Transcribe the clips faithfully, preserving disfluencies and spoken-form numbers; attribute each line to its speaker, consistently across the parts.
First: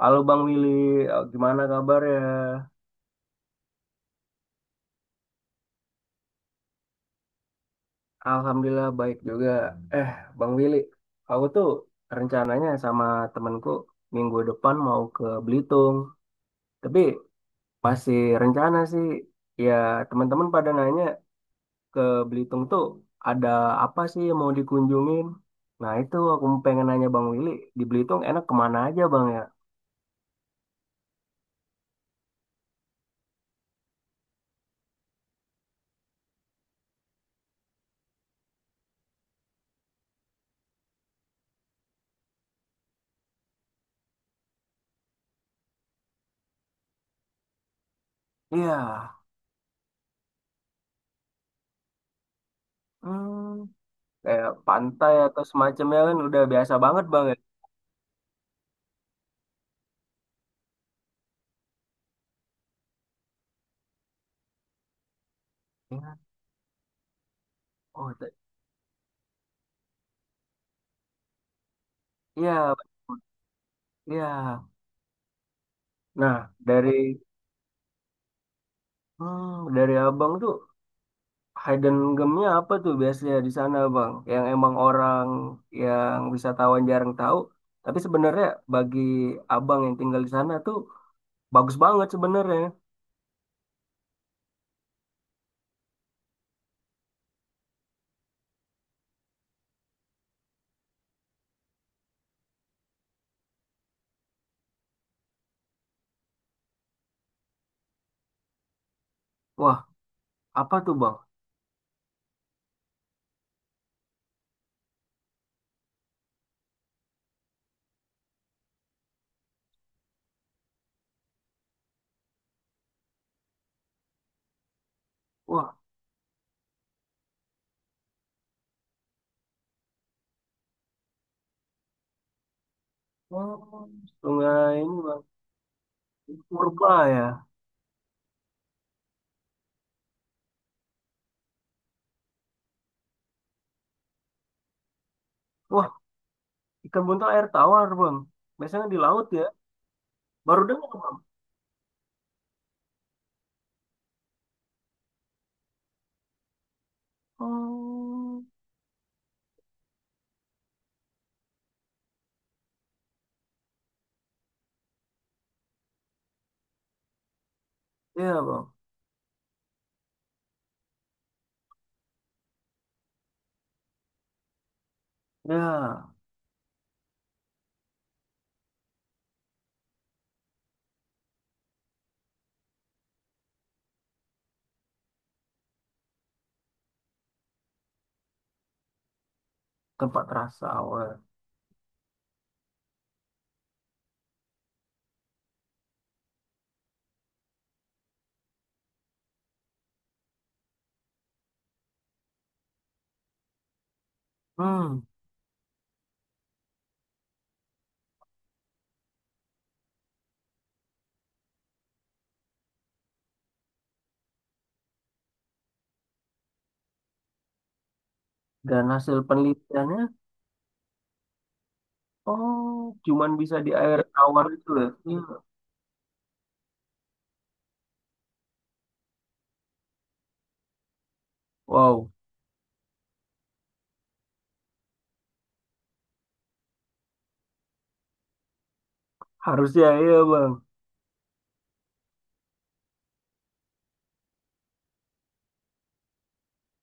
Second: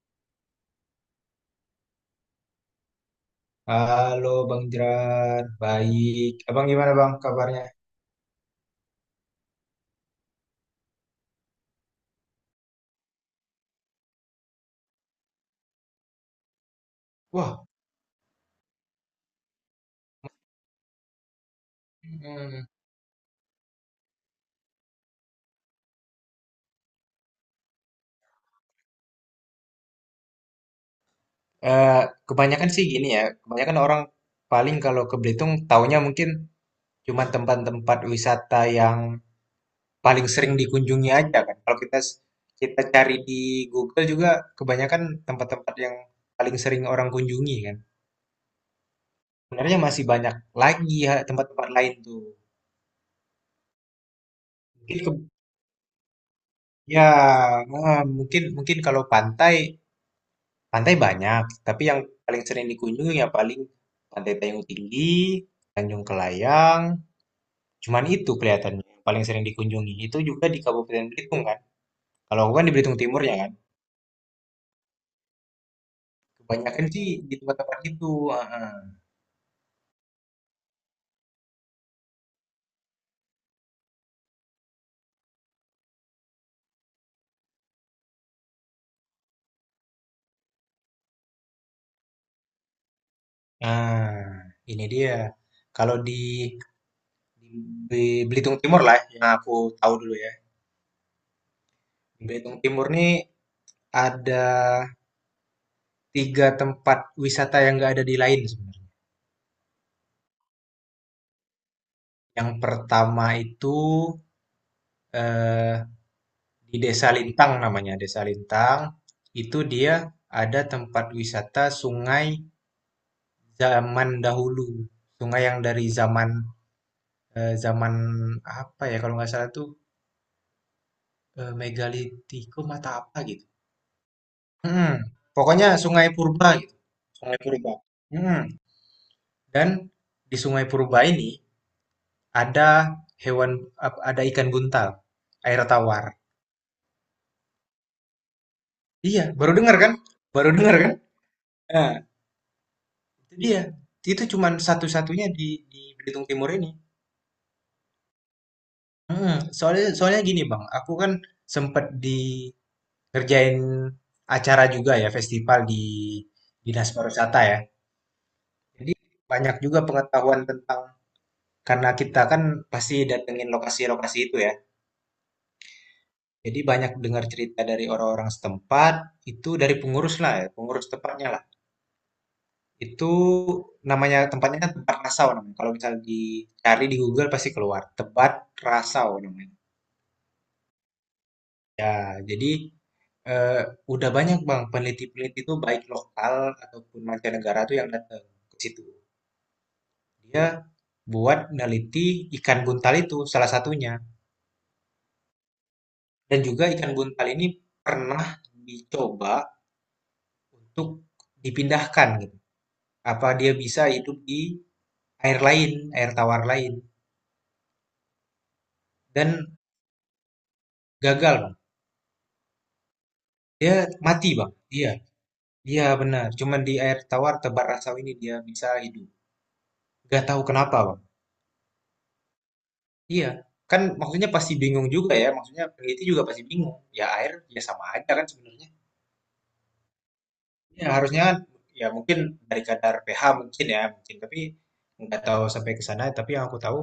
Speaker 1: Halo Bang Willy, Eh, gimana kabarnya?
Speaker 2: Halo Bang Jeran, baik. Abang gimana Bang kabarnya?
Speaker 1: Alhamdulillah baik juga. Eh, Bang Willy, aku tuh rencananya sama temenku minggu depan mau ke Belitung. Tapi
Speaker 2: Wah.
Speaker 1: masih rencana sih. Ya, teman-teman pada nanya ke Belitung
Speaker 2: hmm,
Speaker 1: tuh ada apa sih yang mau dikunjungin? Nah, itu aku pengen nanya Bang Willy, di Belitung enak kemana aja Bang ya?
Speaker 2: eh, Kebanyakan sih gini ya. Kebanyakan orang paling kalau ke Belitung taunya mungkin cuma tempat-tempat wisata yang paling sering dikunjungi aja kan. Kalau kita kita cari di Google juga kebanyakan tempat-tempat yang paling sering orang kunjungi kan.
Speaker 1: Iya,
Speaker 2: Sebenarnya masih banyak lagi ya tempat-tempat lain tuh.
Speaker 1: hmm, kayak
Speaker 2: Mungkin
Speaker 1: pantai
Speaker 2: ke-
Speaker 1: atau semacamnya kan udah biasa
Speaker 2: ya,
Speaker 1: banget Bang ya.
Speaker 2: ah, mungkin mungkin kalau pantai. Pantai banyak, tapi yang paling sering dikunjungi ya paling Pantai Payung Tinggi, Tanjung
Speaker 1: Iya.
Speaker 2: Kelayang, cuman
Speaker 1: Oh, t-
Speaker 2: itu kelihatannya yang paling sering dikunjungi. Itu juga di Kabupaten Belitung kan. Kalau aku kan di
Speaker 1: Iya,
Speaker 2: Belitung Timur ya kan.
Speaker 1: iya. Nah,
Speaker 2: Kebanyakan sih
Speaker 1: dari
Speaker 2: di tempat-tempat itu. ah, ah.
Speaker 1: hmm, dari abang tuh hidden gemnya apa tuh biasanya di sana, bang? Yang emang orang yang wisatawan jarang tahu, tapi sebenarnya bagi abang yang tinggal di sana tuh bagus banget sebenarnya.
Speaker 2: Nah, ini dia. Kalau di, di Belitung Timur lah yang aku tahu dulu ya. Di Belitung Timur nih ada tiga tempat wisata yang nggak ada di lain sebenarnya.
Speaker 1: Wah, apa tuh, bang?
Speaker 2: Yang pertama itu eh, di Desa Lintang namanya, Desa Lintang, itu dia ada tempat wisata sungai zaman dahulu. Sungai yang
Speaker 1: Wah,
Speaker 2: dari zaman eh, zaman apa ya kalau nggak salah tuh eh, megalitikum atau apa gitu.
Speaker 1: oh, sungai
Speaker 2: Hmm,
Speaker 1: ini, bang,
Speaker 2: Pokoknya sungai purba gitu,
Speaker 1: purba ya.
Speaker 2: sungai purba. Hmm, Dan di sungai purba ini ada hewan ap- ada ikan buntal, air
Speaker 1: Wah,
Speaker 2: tawar.
Speaker 1: ikan buntal air tawar, bang. Biasanya di
Speaker 2: Iya,
Speaker 1: laut ya.
Speaker 2: baru dengar kan? Baru
Speaker 1: Baru
Speaker 2: dengar
Speaker 1: dengar,
Speaker 2: kan?
Speaker 1: bang.
Speaker 2: Nah, iya, itu cuman satu-satunya di di Belitung Timur ini.
Speaker 1: Oh,
Speaker 2: Mm, soalnya soalnya gini Bang, aku kan sempet di ngerjain acara juga ya, festival di Dinas Pariwisata ya.
Speaker 1: iya, bang.
Speaker 2: Jadi banyak juga pengetahuan tentang karena kita kan pasti datengin lokasi-lokasi itu ya.
Speaker 1: Ya,
Speaker 2: Jadi banyak dengar cerita dari orang-orang setempat, itu dari pengurus lah ya, pengurus tempatnya lah. Itu namanya tempatnya kan Tempat Rasau namanya. Kalau misalnya dicari di Google pasti keluar, Tebat Rasau namanya.
Speaker 1: tempat rasa awal.
Speaker 2: Ya, jadi eh, udah banyak Bang peneliti-peneliti itu baik lokal ataupun mancanegara tuh yang datang ke situ. Dia buat neliti ikan buntal itu salah satunya.
Speaker 1: Hmm.
Speaker 2: Dan juga ikan buntal ini pernah dicoba untuk dipindahkan gitu. Apa dia bisa hidup di air lain, air tawar lain
Speaker 1: Dan hasil
Speaker 2: dan
Speaker 1: penelitiannya,
Speaker 2: gagal Bang.
Speaker 1: oh, cuman bisa di
Speaker 2: Dia
Speaker 1: air
Speaker 2: mati
Speaker 1: tawar
Speaker 2: Bang.
Speaker 1: itu ya?
Speaker 2: Iya,
Speaker 1: Iya.
Speaker 2: iya benar. Cuman di air tawar tebar rasau ini dia bisa hidup. Gak tahu kenapa Bang.
Speaker 1: Wow,
Speaker 2: Iya, kan maksudnya pasti bingung juga ya, maksudnya peneliti juga pasti bingung. Ya air ya sama aja kan sebenarnya.
Speaker 1: harusnya iya bang.
Speaker 2: Ya harusnya kan ya mungkin dari kadar pH mungkin ya, mungkin tapi nggak tahu sampai ke sana. Tapi yang aku tahu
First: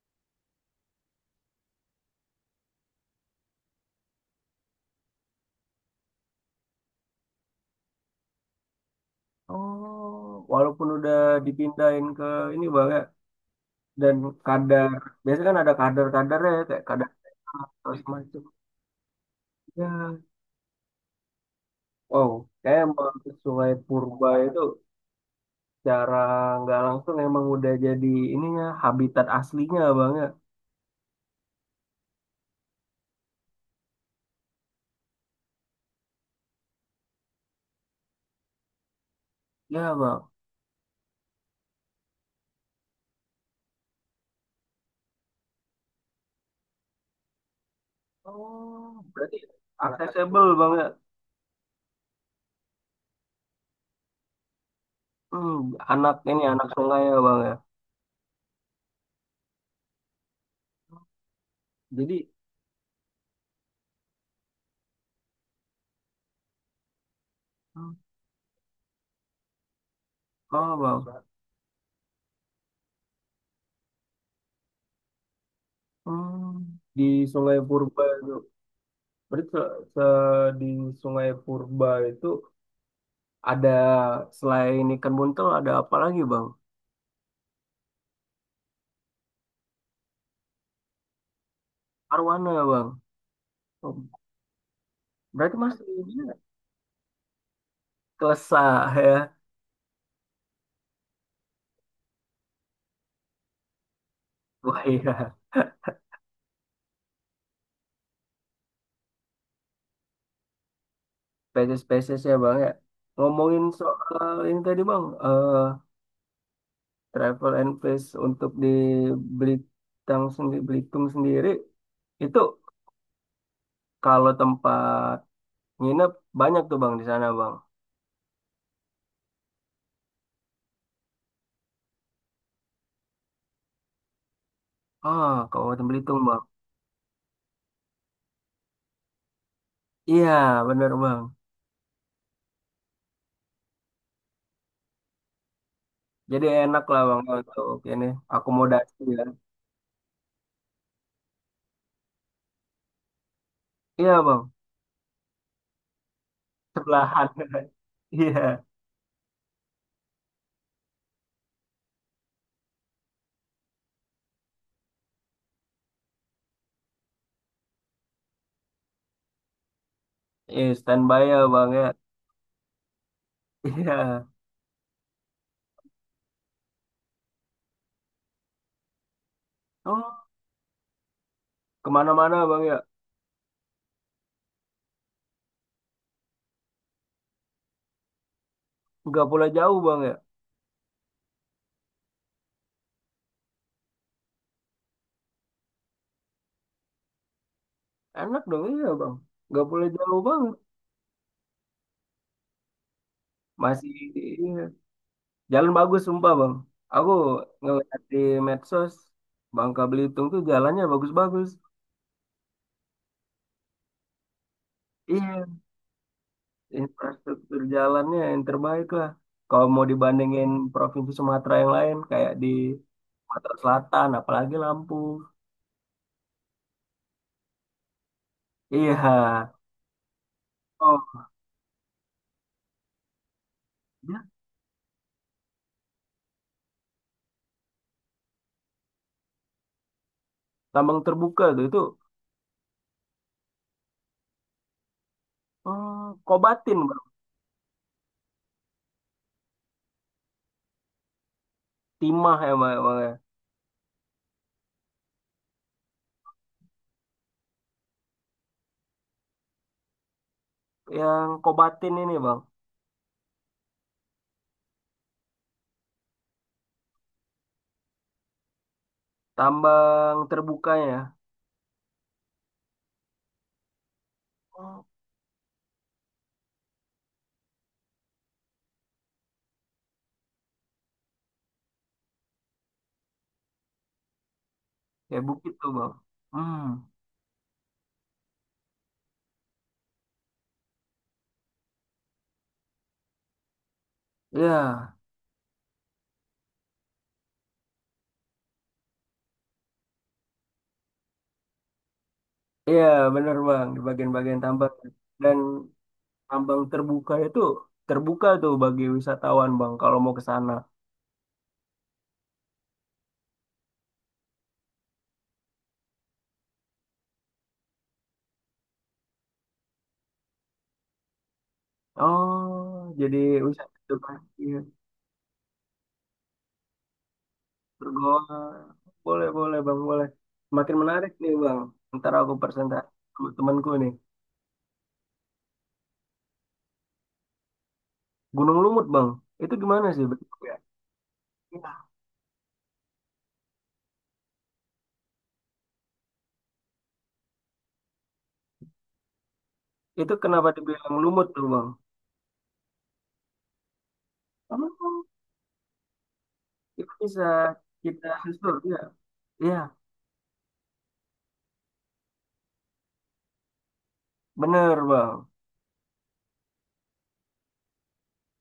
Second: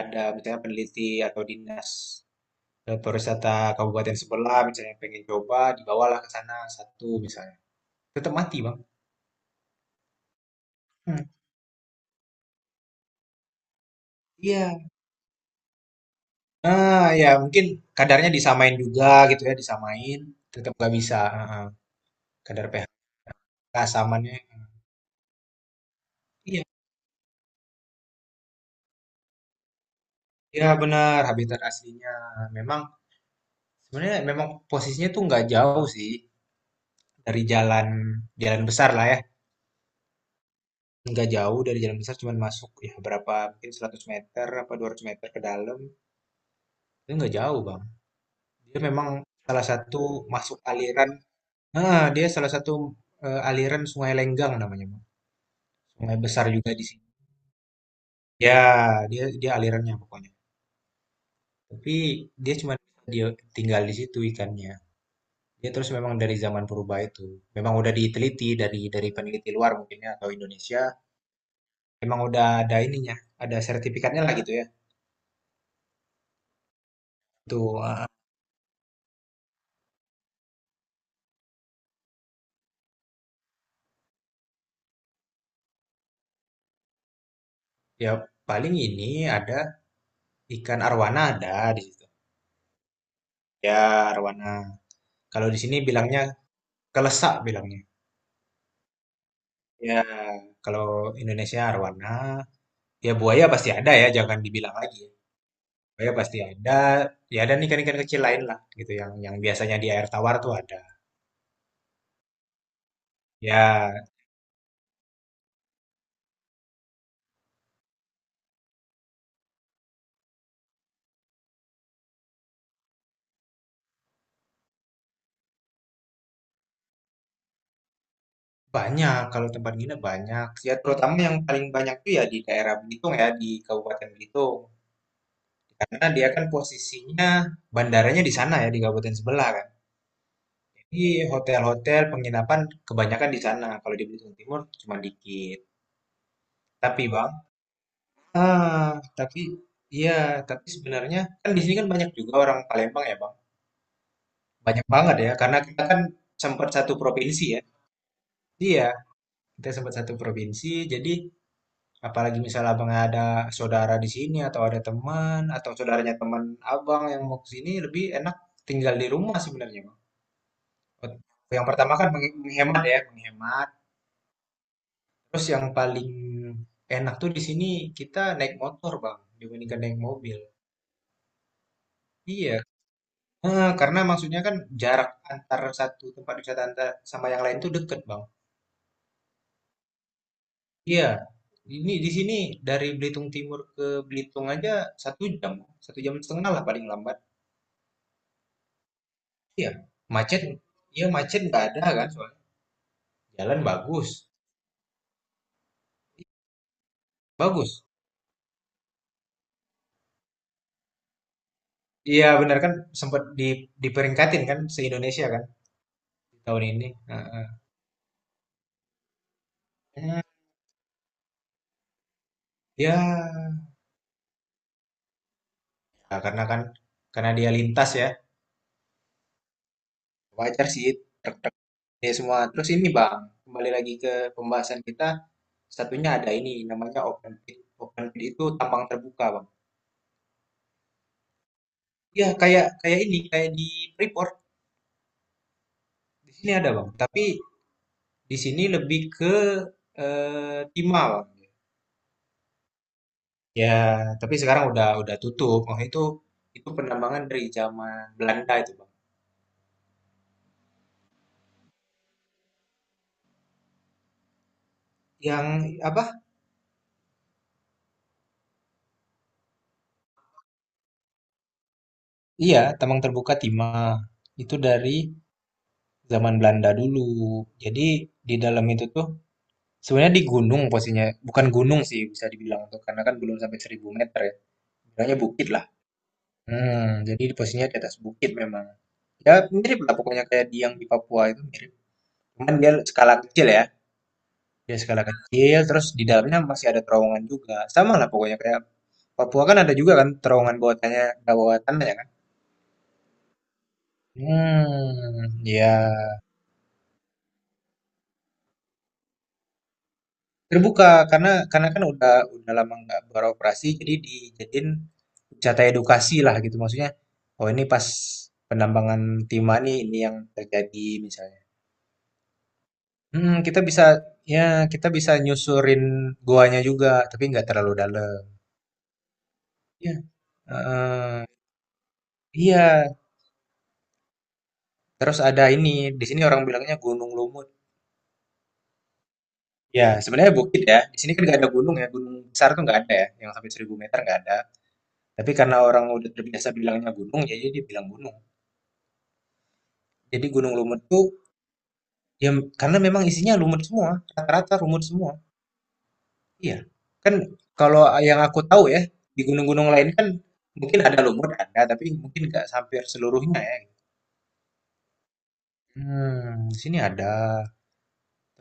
Speaker 2: ada misalnya peneliti atau dinas eh, pariwisata kabupaten sebelah misalnya pengen coba dibawalah ke sana satu misalnya. Tetap mati, Bang.
Speaker 1: Oh, walaupun udah
Speaker 2: Hmm.
Speaker 1: dipindahin ke ini bang ya, dan
Speaker 2: Iya.
Speaker 1: kadar, biasanya kan ada kadar-kadarnya ya, kayak
Speaker 2: Ah,
Speaker 1: kadar
Speaker 2: ya mungkin
Speaker 1: atau
Speaker 2: kadarnya
Speaker 1: semacam.
Speaker 2: disamain juga gitu ya,
Speaker 1: Ya,
Speaker 2: disamain tetap nggak bisa. ah, ah.
Speaker 1: wow,
Speaker 2: Kadar
Speaker 1: kayak
Speaker 2: pH
Speaker 1: emang Sungai Purba
Speaker 2: keasamannya.
Speaker 1: itu cara
Speaker 2: Iya.
Speaker 1: nggak langsung emang udah jadi ininya habitat aslinya bang ya.
Speaker 2: Iya benar, habitat aslinya. Memang sebenarnya memang posisinya tuh nggak jauh sih dari jalan jalan besar lah ya.
Speaker 1: Ya bang.
Speaker 2: Nggak jauh dari jalan besar, cuman masuk ya berapa mungkin 100 meter apa 200 meter ke dalam. Itu nggak jauh, Bang. Dia
Speaker 1: Oh,
Speaker 2: memang
Speaker 1: berarti
Speaker 2: salah satu
Speaker 1: accessible
Speaker 2: masuk
Speaker 1: bang ya.
Speaker 2: aliran. Ah dia salah satu eh, aliran Sungai Lenggang namanya, Bang.
Speaker 1: Hmm, anak
Speaker 2: Sungai
Speaker 1: ini
Speaker 2: besar
Speaker 1: anak
Speaker 2: juga di
Speaker 1: sungai
Speaker 2: sini.
Speaker 1: ya bang ya.
Speaker 2: Ya, dia dia alirannya pokoknya. Tapi
Speaker 1: Jadi.
Speaker 2: dia cuma dia tinggal di situ ikannya. Ya, terus memang dari zaman purba itu, memang
Speaker 1: Hmm.
Speaker 2: udah diteliti dari dari peneliti luar mungkin ya, atau
Speaker 1: Oh,
Speaker 2: Indonesia,
Speaker 1: wow.
Speaker 2: memang udah ada ininya, ada sertifikatnya lah gitu ya.
Speaker 1: Hmm, di Sungai
Speaker 2: Tuh,
Speaker 1: Purba
Speaker 2: eh,
Speaker 1: itu berarti se- se- di Sungai Purba itu ada selain ikan buntel ada apa lagi bang?
Speaker 2: ya paling ini ada ikan arwana ada di situ.
Speaker 1: Arwana bang.
Speaker 2: Ya
Speaker 1: Oh,
Speaker 2: arwana. Kalau
Speaker 1: berarti
Speaker 2: di sini
Speaker 1: masih ini
Speaker 2: bilangnya
Speaker 1: ya,
Speaker 2: kelesak bilangnya.
Speaker 1: kelesa ya.
Speaker 2: Ya kalau Indonesia arwana, ya buaya pasti ada ya, jangan dibilang
Speaker 1: Wah
Speaker 2: lagi.
Speaker 1: iya,
Speaker 2: Buaya pasti ada, ya ada ikan-ikan kecil lain lah gitu yang yang biasanya di air tawar tuh ada.
Speaker 1: spesies-spesies ya bang ya. Ngomongin
Speaker 2: Ya
Speaker 1: soal ini tadi bang, eh, travel and place untuk di Belitung sendiri, Belitung sendiri itu kalau tempat Nginep banyak tuh bang di sana bang.
Speaker 2: banyak, kalau tempat nginep banyak. Ya, terutama yang paling banyak tuh ya di daerah Belitung ya, di Kabupaten Belitung.
Speaker 1: Ah, Kabupaten
Speaker 2: Karena
Speaker 1: Belitung
Speaker 2: dia
Speaker 1: bang.
Speaker 2: kan posisinya bandaranya di sana ya, di kabupaten sebelah kan.
Speaker 1: Iya bener
Speaker 2: Jadi
Speaker 1: bang.
Speaker 2: hotel-hotel penginapan kebanyakan di sana. Kalau di Belitung Timur cuma dikit.
Speaker 1: Jadi enak lah
Speaker 2: Tapi
Speaker 1: bang
Speaker 2: Bang,
Speaker 1: untuk ini
Speaker 2: ah,
Speaker 1: akomodasi ya.
Speaker 2: tapi iya, tapi sebenarnya kan di sini kan banyak juga orang Palembang ya, Bang.
Speaker 1: Iya bang.
Speaker 2: Banyak banget ya, karena kita kan sempat satu
Speaker 1: Sebelahan.
Speaker 2: provinsi ya.
Speaker 1: Iya.
Speaker 2: Iya, kita sempat satu provinsi. Jadi apalagi misalnya abang ada saudara di sini atau ada teman atau saudaranya teman abang yang mau ke sini lebih enak tinggal di rumah sebenarnya, Bang.
Speaker 1: Iya standby ya
Speaker 2: Yang
Speaker 1: bang ya.
Speaker 2: pertama kan meng- menghemat ya, menghemat.
Speaker 1: Iya.
Speaker 2: Terus yang paling enak tuh di sini kita naik motor, Bang, dibandingkan naik
Speaker 1: Oh,
Speaker 2: mobil.
Speaker 1: kemana-mana
Speaker 2: Iya.
Speaker 1: bang ya.
Speaker 2: Eh, karena maksudnya kan jarak antar satu tempat wisata antar sama yang lain tuh deket, Bang.
Speaker 1: Nggak boleh jauh bang ya.
Speaker 2: Iya. Ini di sini dari Belitung Timur ke Belitung aja satu jam, satu jam setengah lah paling lambat.
Speaker 1: Enak dong iya bang. Nggak
Speaker 2: Iya,
Speaker 1: boleh jauh
Speaker 2: macet
Speaker 1: bang.
Speaker 2: iya macet nggak ada kan soalnya. Jalan
Speaker 1: Masih
Speaker 2: bagus.
Speaker 1: iya. Jalan bagus sumpah bang. Aku
Speaker 2: Bagus.
Speaker 1: ngeliat di medsos Bangka Belitung tuh jalannya bagus-bagus.
Speaker 2: Iya benar kan sempat di diperingkatin kan se-Indonesia kan
Speaker 1: Iya,
Speaker 2: di tahun ini. Heeh.
Speaker 1: infrastruktur jalannya yang terbaik lah. Kalau mau dibandingin provinsi Sumatera yang lain, kayak di Sumatera
Speaker 2: Ya,
Speaker 1: Selatan, apalagi Lampung.
Speaker 2: ya, karena kan karena dia lintas ya.
Speaker 1: Iya.
Speaker 2: Wajar sih
Speaker 1: Oh,
Speaker 2: truk-truk ini semua. Terus ini Bang, kembali lagi ke
Speaker 1: ya.
Speaker 2: pembahasan kita. Satunya ada ini namanya open pit. Open pit itu tambang terbuka, Bang.
Speaker 1: Tambang terbuka tuh itu
Speaker 2: Ya, kayak kayak ini, kayak di Freeport.
Speaker 1: hmm,
Speaker 2: Di sini ada,
Speaker 1: Kobatin,
Speaker 2: Bang.
Speaker 1: Bang.
Speaker 2: Tapi di sini lebih ke eh, timah, Bang.
Speaker 1: Timah emang, emang ya.
Speaker 2: Ya, tapi sekarang udah udah tutup. Oh, itu itu penambangan dari zaman Belanda itu, Bang.
Speaker 1: Yang Kobatin ini, Bang.
Speaker 2: Yang apa?
Speaker 1: Tambang terbukanya.
Speaker 2: Iya, tambang terbuka timah. Itu
Speaker 1: Oh.
Speaker 2: dari zaman Belanda dulu. Jadi di dalam itu tuh sebenarnya di gunung posisinya. Bukan gunung sih bisa dibilang tuh karena kan belum sampai seribu meter ya. Bilangnya
Speaker 1: Ya
Speaker 2: bukit
Speaker 1: bukit
Speaker 2: lah.
Speaker 1: tuh, Bang. Hmm.
Speaker 2: Hmm, jadi di posisinya di atas bukit memang. Ya mirip lah pokoknya kayak di yang di Papua itu mirip. Cuman dia skala kecil ya. Ya
Speaker 1: Iya.
Speaker 2: skala kecil, terus di dalamnya masih ada terowongan juga. Sama lah pokoknya kayak Papua kan ada juga kan terowongan bawah tanah, nggak bawah tanah ya kan?
Speaker 1: Iya, bener, Bang. Di bagian-bagian tambang.
Speaker 2: Hmm,
Speaker 1: Dan
Speaker 2: ya
Speaker 1: tambang terbuka itu terbuka tuh bagi wisatawan, Bang, kalau mau ke sana.
Speaker 2: terbuka karena karena kan udah udah lama nggak beroperasi, jadi dijadiin wisata edukasi lah gitu maksudnya. Oh ini pas penambangan timah nih ini yang terjadi misalnya.
Speaker 1: Oh, jadi
Speaker 2: Hmm, kita
Speaker 1: wisata
Speaker 2: bisa
Speaker 1: edukasi,
Speaker 2: ya kita bisa nyusurin goanya juga, tapi nggak terlalu
Speaker 1: pergol.
Speaker 2: dalam.
Speaker 1: Boleh, boleh, Bang,
Speaker 2: Ya,
Speaker 1: boleh. Makin menarik
Speaker 2: eh,
Speaker 1: nih, Bang. Ntar aku
Speaker 2: iya.
Speaker 1: presentasi sama temanku nih.
Speaker 2: Terus ada ini, di sini orang bilangnya Gunung Lumut.
Speaker 1: Gunung Lumut, Bang. Itu
Speaker 2: Ya,
Speaker 1: gimana sih, Bang?
Speaker 2: sebenarnya
Speaker 1: Ya.
Speaker 2: bukit ya. Di sini kan nggak ada gunung
Speaker 1: Iya.
Speaker 2: ya. Gunung besar tuh nggak ada ya. Yang sampai seribu meter nggak ada. Tapi karena orang udah terbiasa bilangnya gunung, jadi dia bilang gunung.
Speaker 1: Itu
Speaker 2: Jadi
Speaker 1: kenapa
Speaker 2: Gunung Lumut
Speaker 1: dibilang
Speaker 2: tuh,
Speaker 1: lumut tuh, Bang?
Speaker 2: ya karena memang isinya lumut semua. Rata-rata lumut
Speaker 1: Oh,
Speaker 2: semua. Iya.
Speaker 1: itu
Speaker 2: Kan
Speaker 1: bisa
Speaker 2: kalau
Speaker 1: kita
Speaker 2: yang aku
Speaker 1: susur,
Speaker 2: tahu
Speaker 1: ya.
Speaker 2: ya, di
Speaker 1: Iya,
Speaker 2: gunung-gunung lain kan mungkin ada lumut, ada. Tapi mungkin nggak sampai seluruhnya ya.
Speaker 1: bener, Bang.
Speaker 2: Hmm, di sini ada.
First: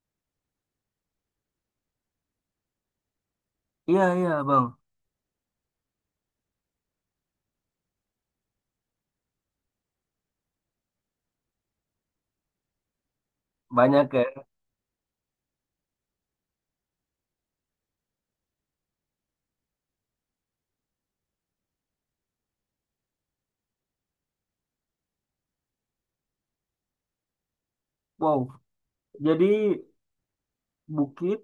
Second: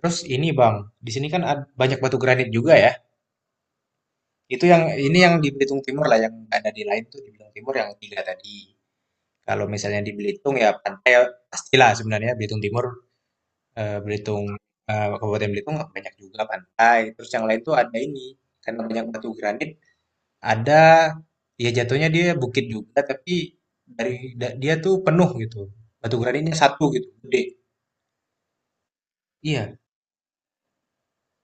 Speaker 2: Terus ini Bang, di sini kan ad- banyak batu granit juga ya.
Speaker 1: Iya, iya, Bang.
Speaker 2: Itu yang ini yang di Belitung Timur lah, yang ada di lain tuh di Belitung Timur yang tiga tadi. Kalau misalnya di Belitung ya pantai eh, pastilah sebenarnya Belitung Timur, eee,
Speaker 1: Banyak ya.
Speaker 2: Belitung, eee, Kabupaten Belitung banyak juga pantai. Terus yang lain tuh ada ini, karena banyak batu granit, ada ya jatuhnya dia bukit juga tapi dari da dia tuh penuh gitu, batu granitnya satu gitu, gede.
Speaker 1: Wow. Jadi,
Speaker 2: Iya,
Speaker 1: bukit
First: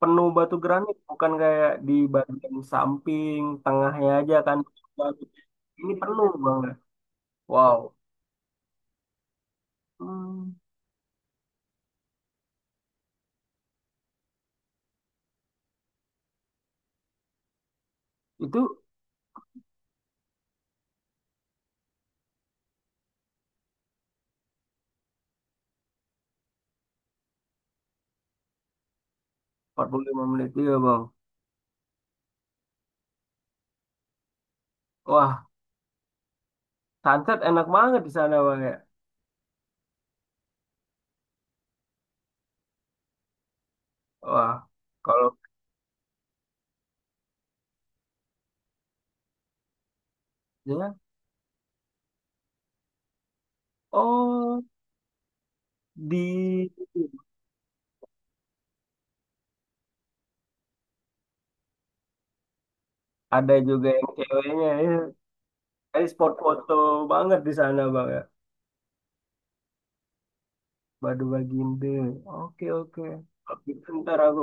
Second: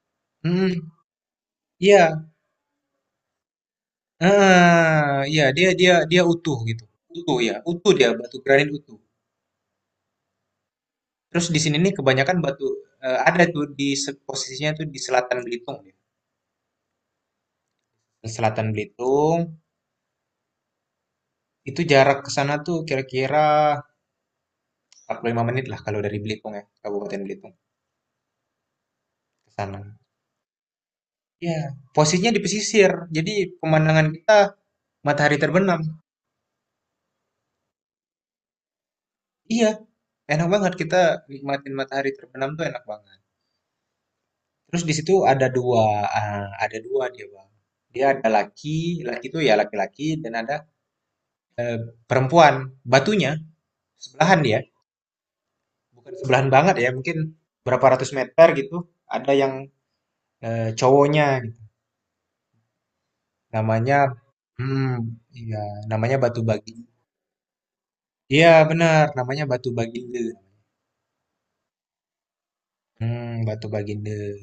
Speaker 1: penuh batu
Speaker 2: mhm,
Speaker 1: granit bukan kayak di
Speaker 2: iya,
Speaker 1: bagian samping tengahnya aja kan
Speaker 2: heeh, iya, dia
Speaker 1: ini
Speaker 2: dia dia
Speaker 1: penuh
Speaker 2: utuh
Speaker 1: banget.
Speaker 2: gitu, utuh ya,
Speaker 1: Wow.
Speaker 2: utuh dia, batu granit utuh.
Speaker 1: Hmm,
Speaker 2: Terus di sini nih kebanyakan batu eee, ada tuh di se posisinya tuh di selatan Belitung ya, di
Speaker 1: itu
Speaker 2: selatan Belitung, itu jarak ke sana tuh kira-kira empat puluh lima lah kalau dari Belitung ya, Kabupaten Belitung ke
Speaker 1: empat
Speaker 2: sana.
Speaker 1: puluh lima menit juga bang.
Speaker 2: Iya, posisinya di pesisir, jadi pemandangan kita matahari
Speaker 1: Wah,
Speaker 2: terbenam.
Speaker 1: sunset enak banget di sana bang ya.
Speaker 2: Iya, enak banget kita nikmatin matahari terbenam tuh enak banget.
Speaker 1: Wah,
Speaker 2: Terus di situ
Speaker 1: kalau
Speaker 2: ada dua eee, ada dua dia, Bang. Dia ada laki, laki itu ya laki-laki dan ada,
Speaker 1: ya,
Speaker 2: eee, perempuan. Batunya sebelahan dia.
Speaker 1: oh,
Speaker 2: Bukan sebelahan
Speaker 1: di,
Speaker 2: banget ya mungkin berapa ratus meter gitu ada yang eh, cowoknya gitu.
Speaker 1: ada juga
Speaker 2: Namanya,
Speaker 1: yang ceweknya
Speaker 2: hmm
Speaker 1: ya.
Speaker 2: iya,
Speaker 1: Jadi
Speaker 2: namanya
Speaker 1: spot
Speaker 2: Batu Bagi,
Speaker 1: foto banget di sana bang ya.
Speaker 2: iya benar namanya Batu Baginda.
Speaker 1: Badu bagian b. Oke, oke.
Speaker 2: hmm Batu
Speaker 1: Itu
Speaker 2: Baginda.
Speaker 1: Ntar aku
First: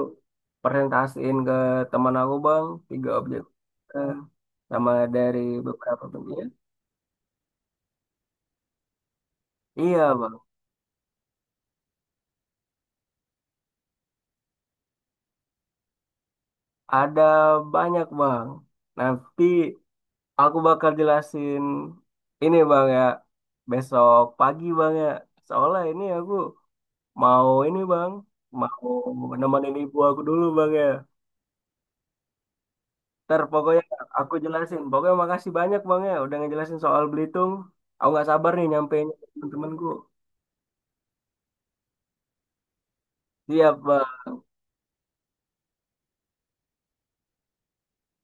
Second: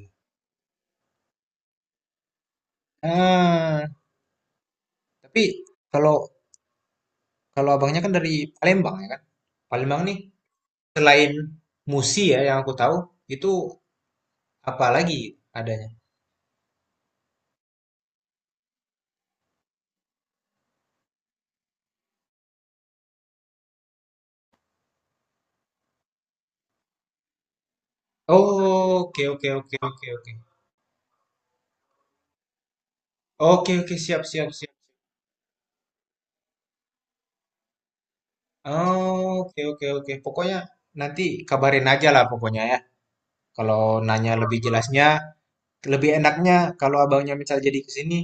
Speaker 1: presentasiin ke teman aku, Bang. Tiga objek.
Speaker 2: ah
Speaker 1: eh, Sama dari
Speaker 2: tapi
Speaker 1: beberapa
Speaker 2: kalau
Speaker 1: bentuknya.
Speaker 2: kalau abangnya kan dari Palembang ya kan. Palembang
Speaker 1: Iya,
Speaker 2: nih
Speaker 1: Bang.
Speaker 2: selain Musi ya yang aku tahu itu apa lagi adanya.
Speaker 1: Ada banyak, Bang. Nanti aku bakal jelasin ini, Bang, ya. Besok pagi, Bang, ya. Soalnya ini aku mau ini, Bang. Mau
Speaker 2: Oh, oke, oke,
Speaker 1: nemenin
Speaker 2: oke,
Speaker 1: ibu
Speaker 2: oke,
Speaker 1: aku
Speaker 2: oke,
Speaker 1: dulu, Bang, ya. Ntar
Speaker 2: oke,
Speaker 1: pokoknya
Speaker 2: oke, siap,
Speaker 1: aku
Speaker 2: siap, siap.
Speaker 1: jelasin. Pokoknya makasih banyak Bang ya udah ngejelasin soal Belitung. Aku nggak sabar nih nyampein ke
Speaker 2: Oh, oke,
Speaker 1: temen-temenku.
Speaker 2: oke, oke. Pokoknya nanti kabarin aja lah pokoknya ya.
Speaker 1: Siap
Speaker 2: Kalau
Speaker 1: Bang.
Speaker 2: nanya lebih jelasnya, lebih enaknya kalau abangnya misal jadi ke sini,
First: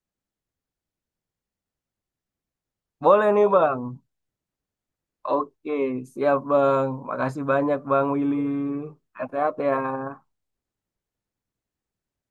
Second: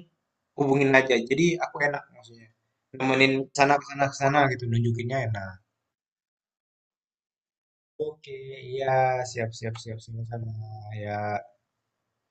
Speaker 2: hubungin aja. Jadi aku enak maksudnya.
Speaker 1: Boleh
Speaker 2: Nemenin
Speaker 1: nih
Speaker 2: sana
Speaker 1: Bang.
Speaker 2: ke sana ke sana gitu, nunjukinnya enak.
Speaker 1: Oke, siap Bang. Makasih banyak Bang
Speaker 2: Oke,
Speaker 1: Willy.
Speaker 2: iya, siap,
Speaker 1: Hati-hati
Speaker 2: siap,
Speaker 1: ya.
Speaker 2: siap, sama-sama ya.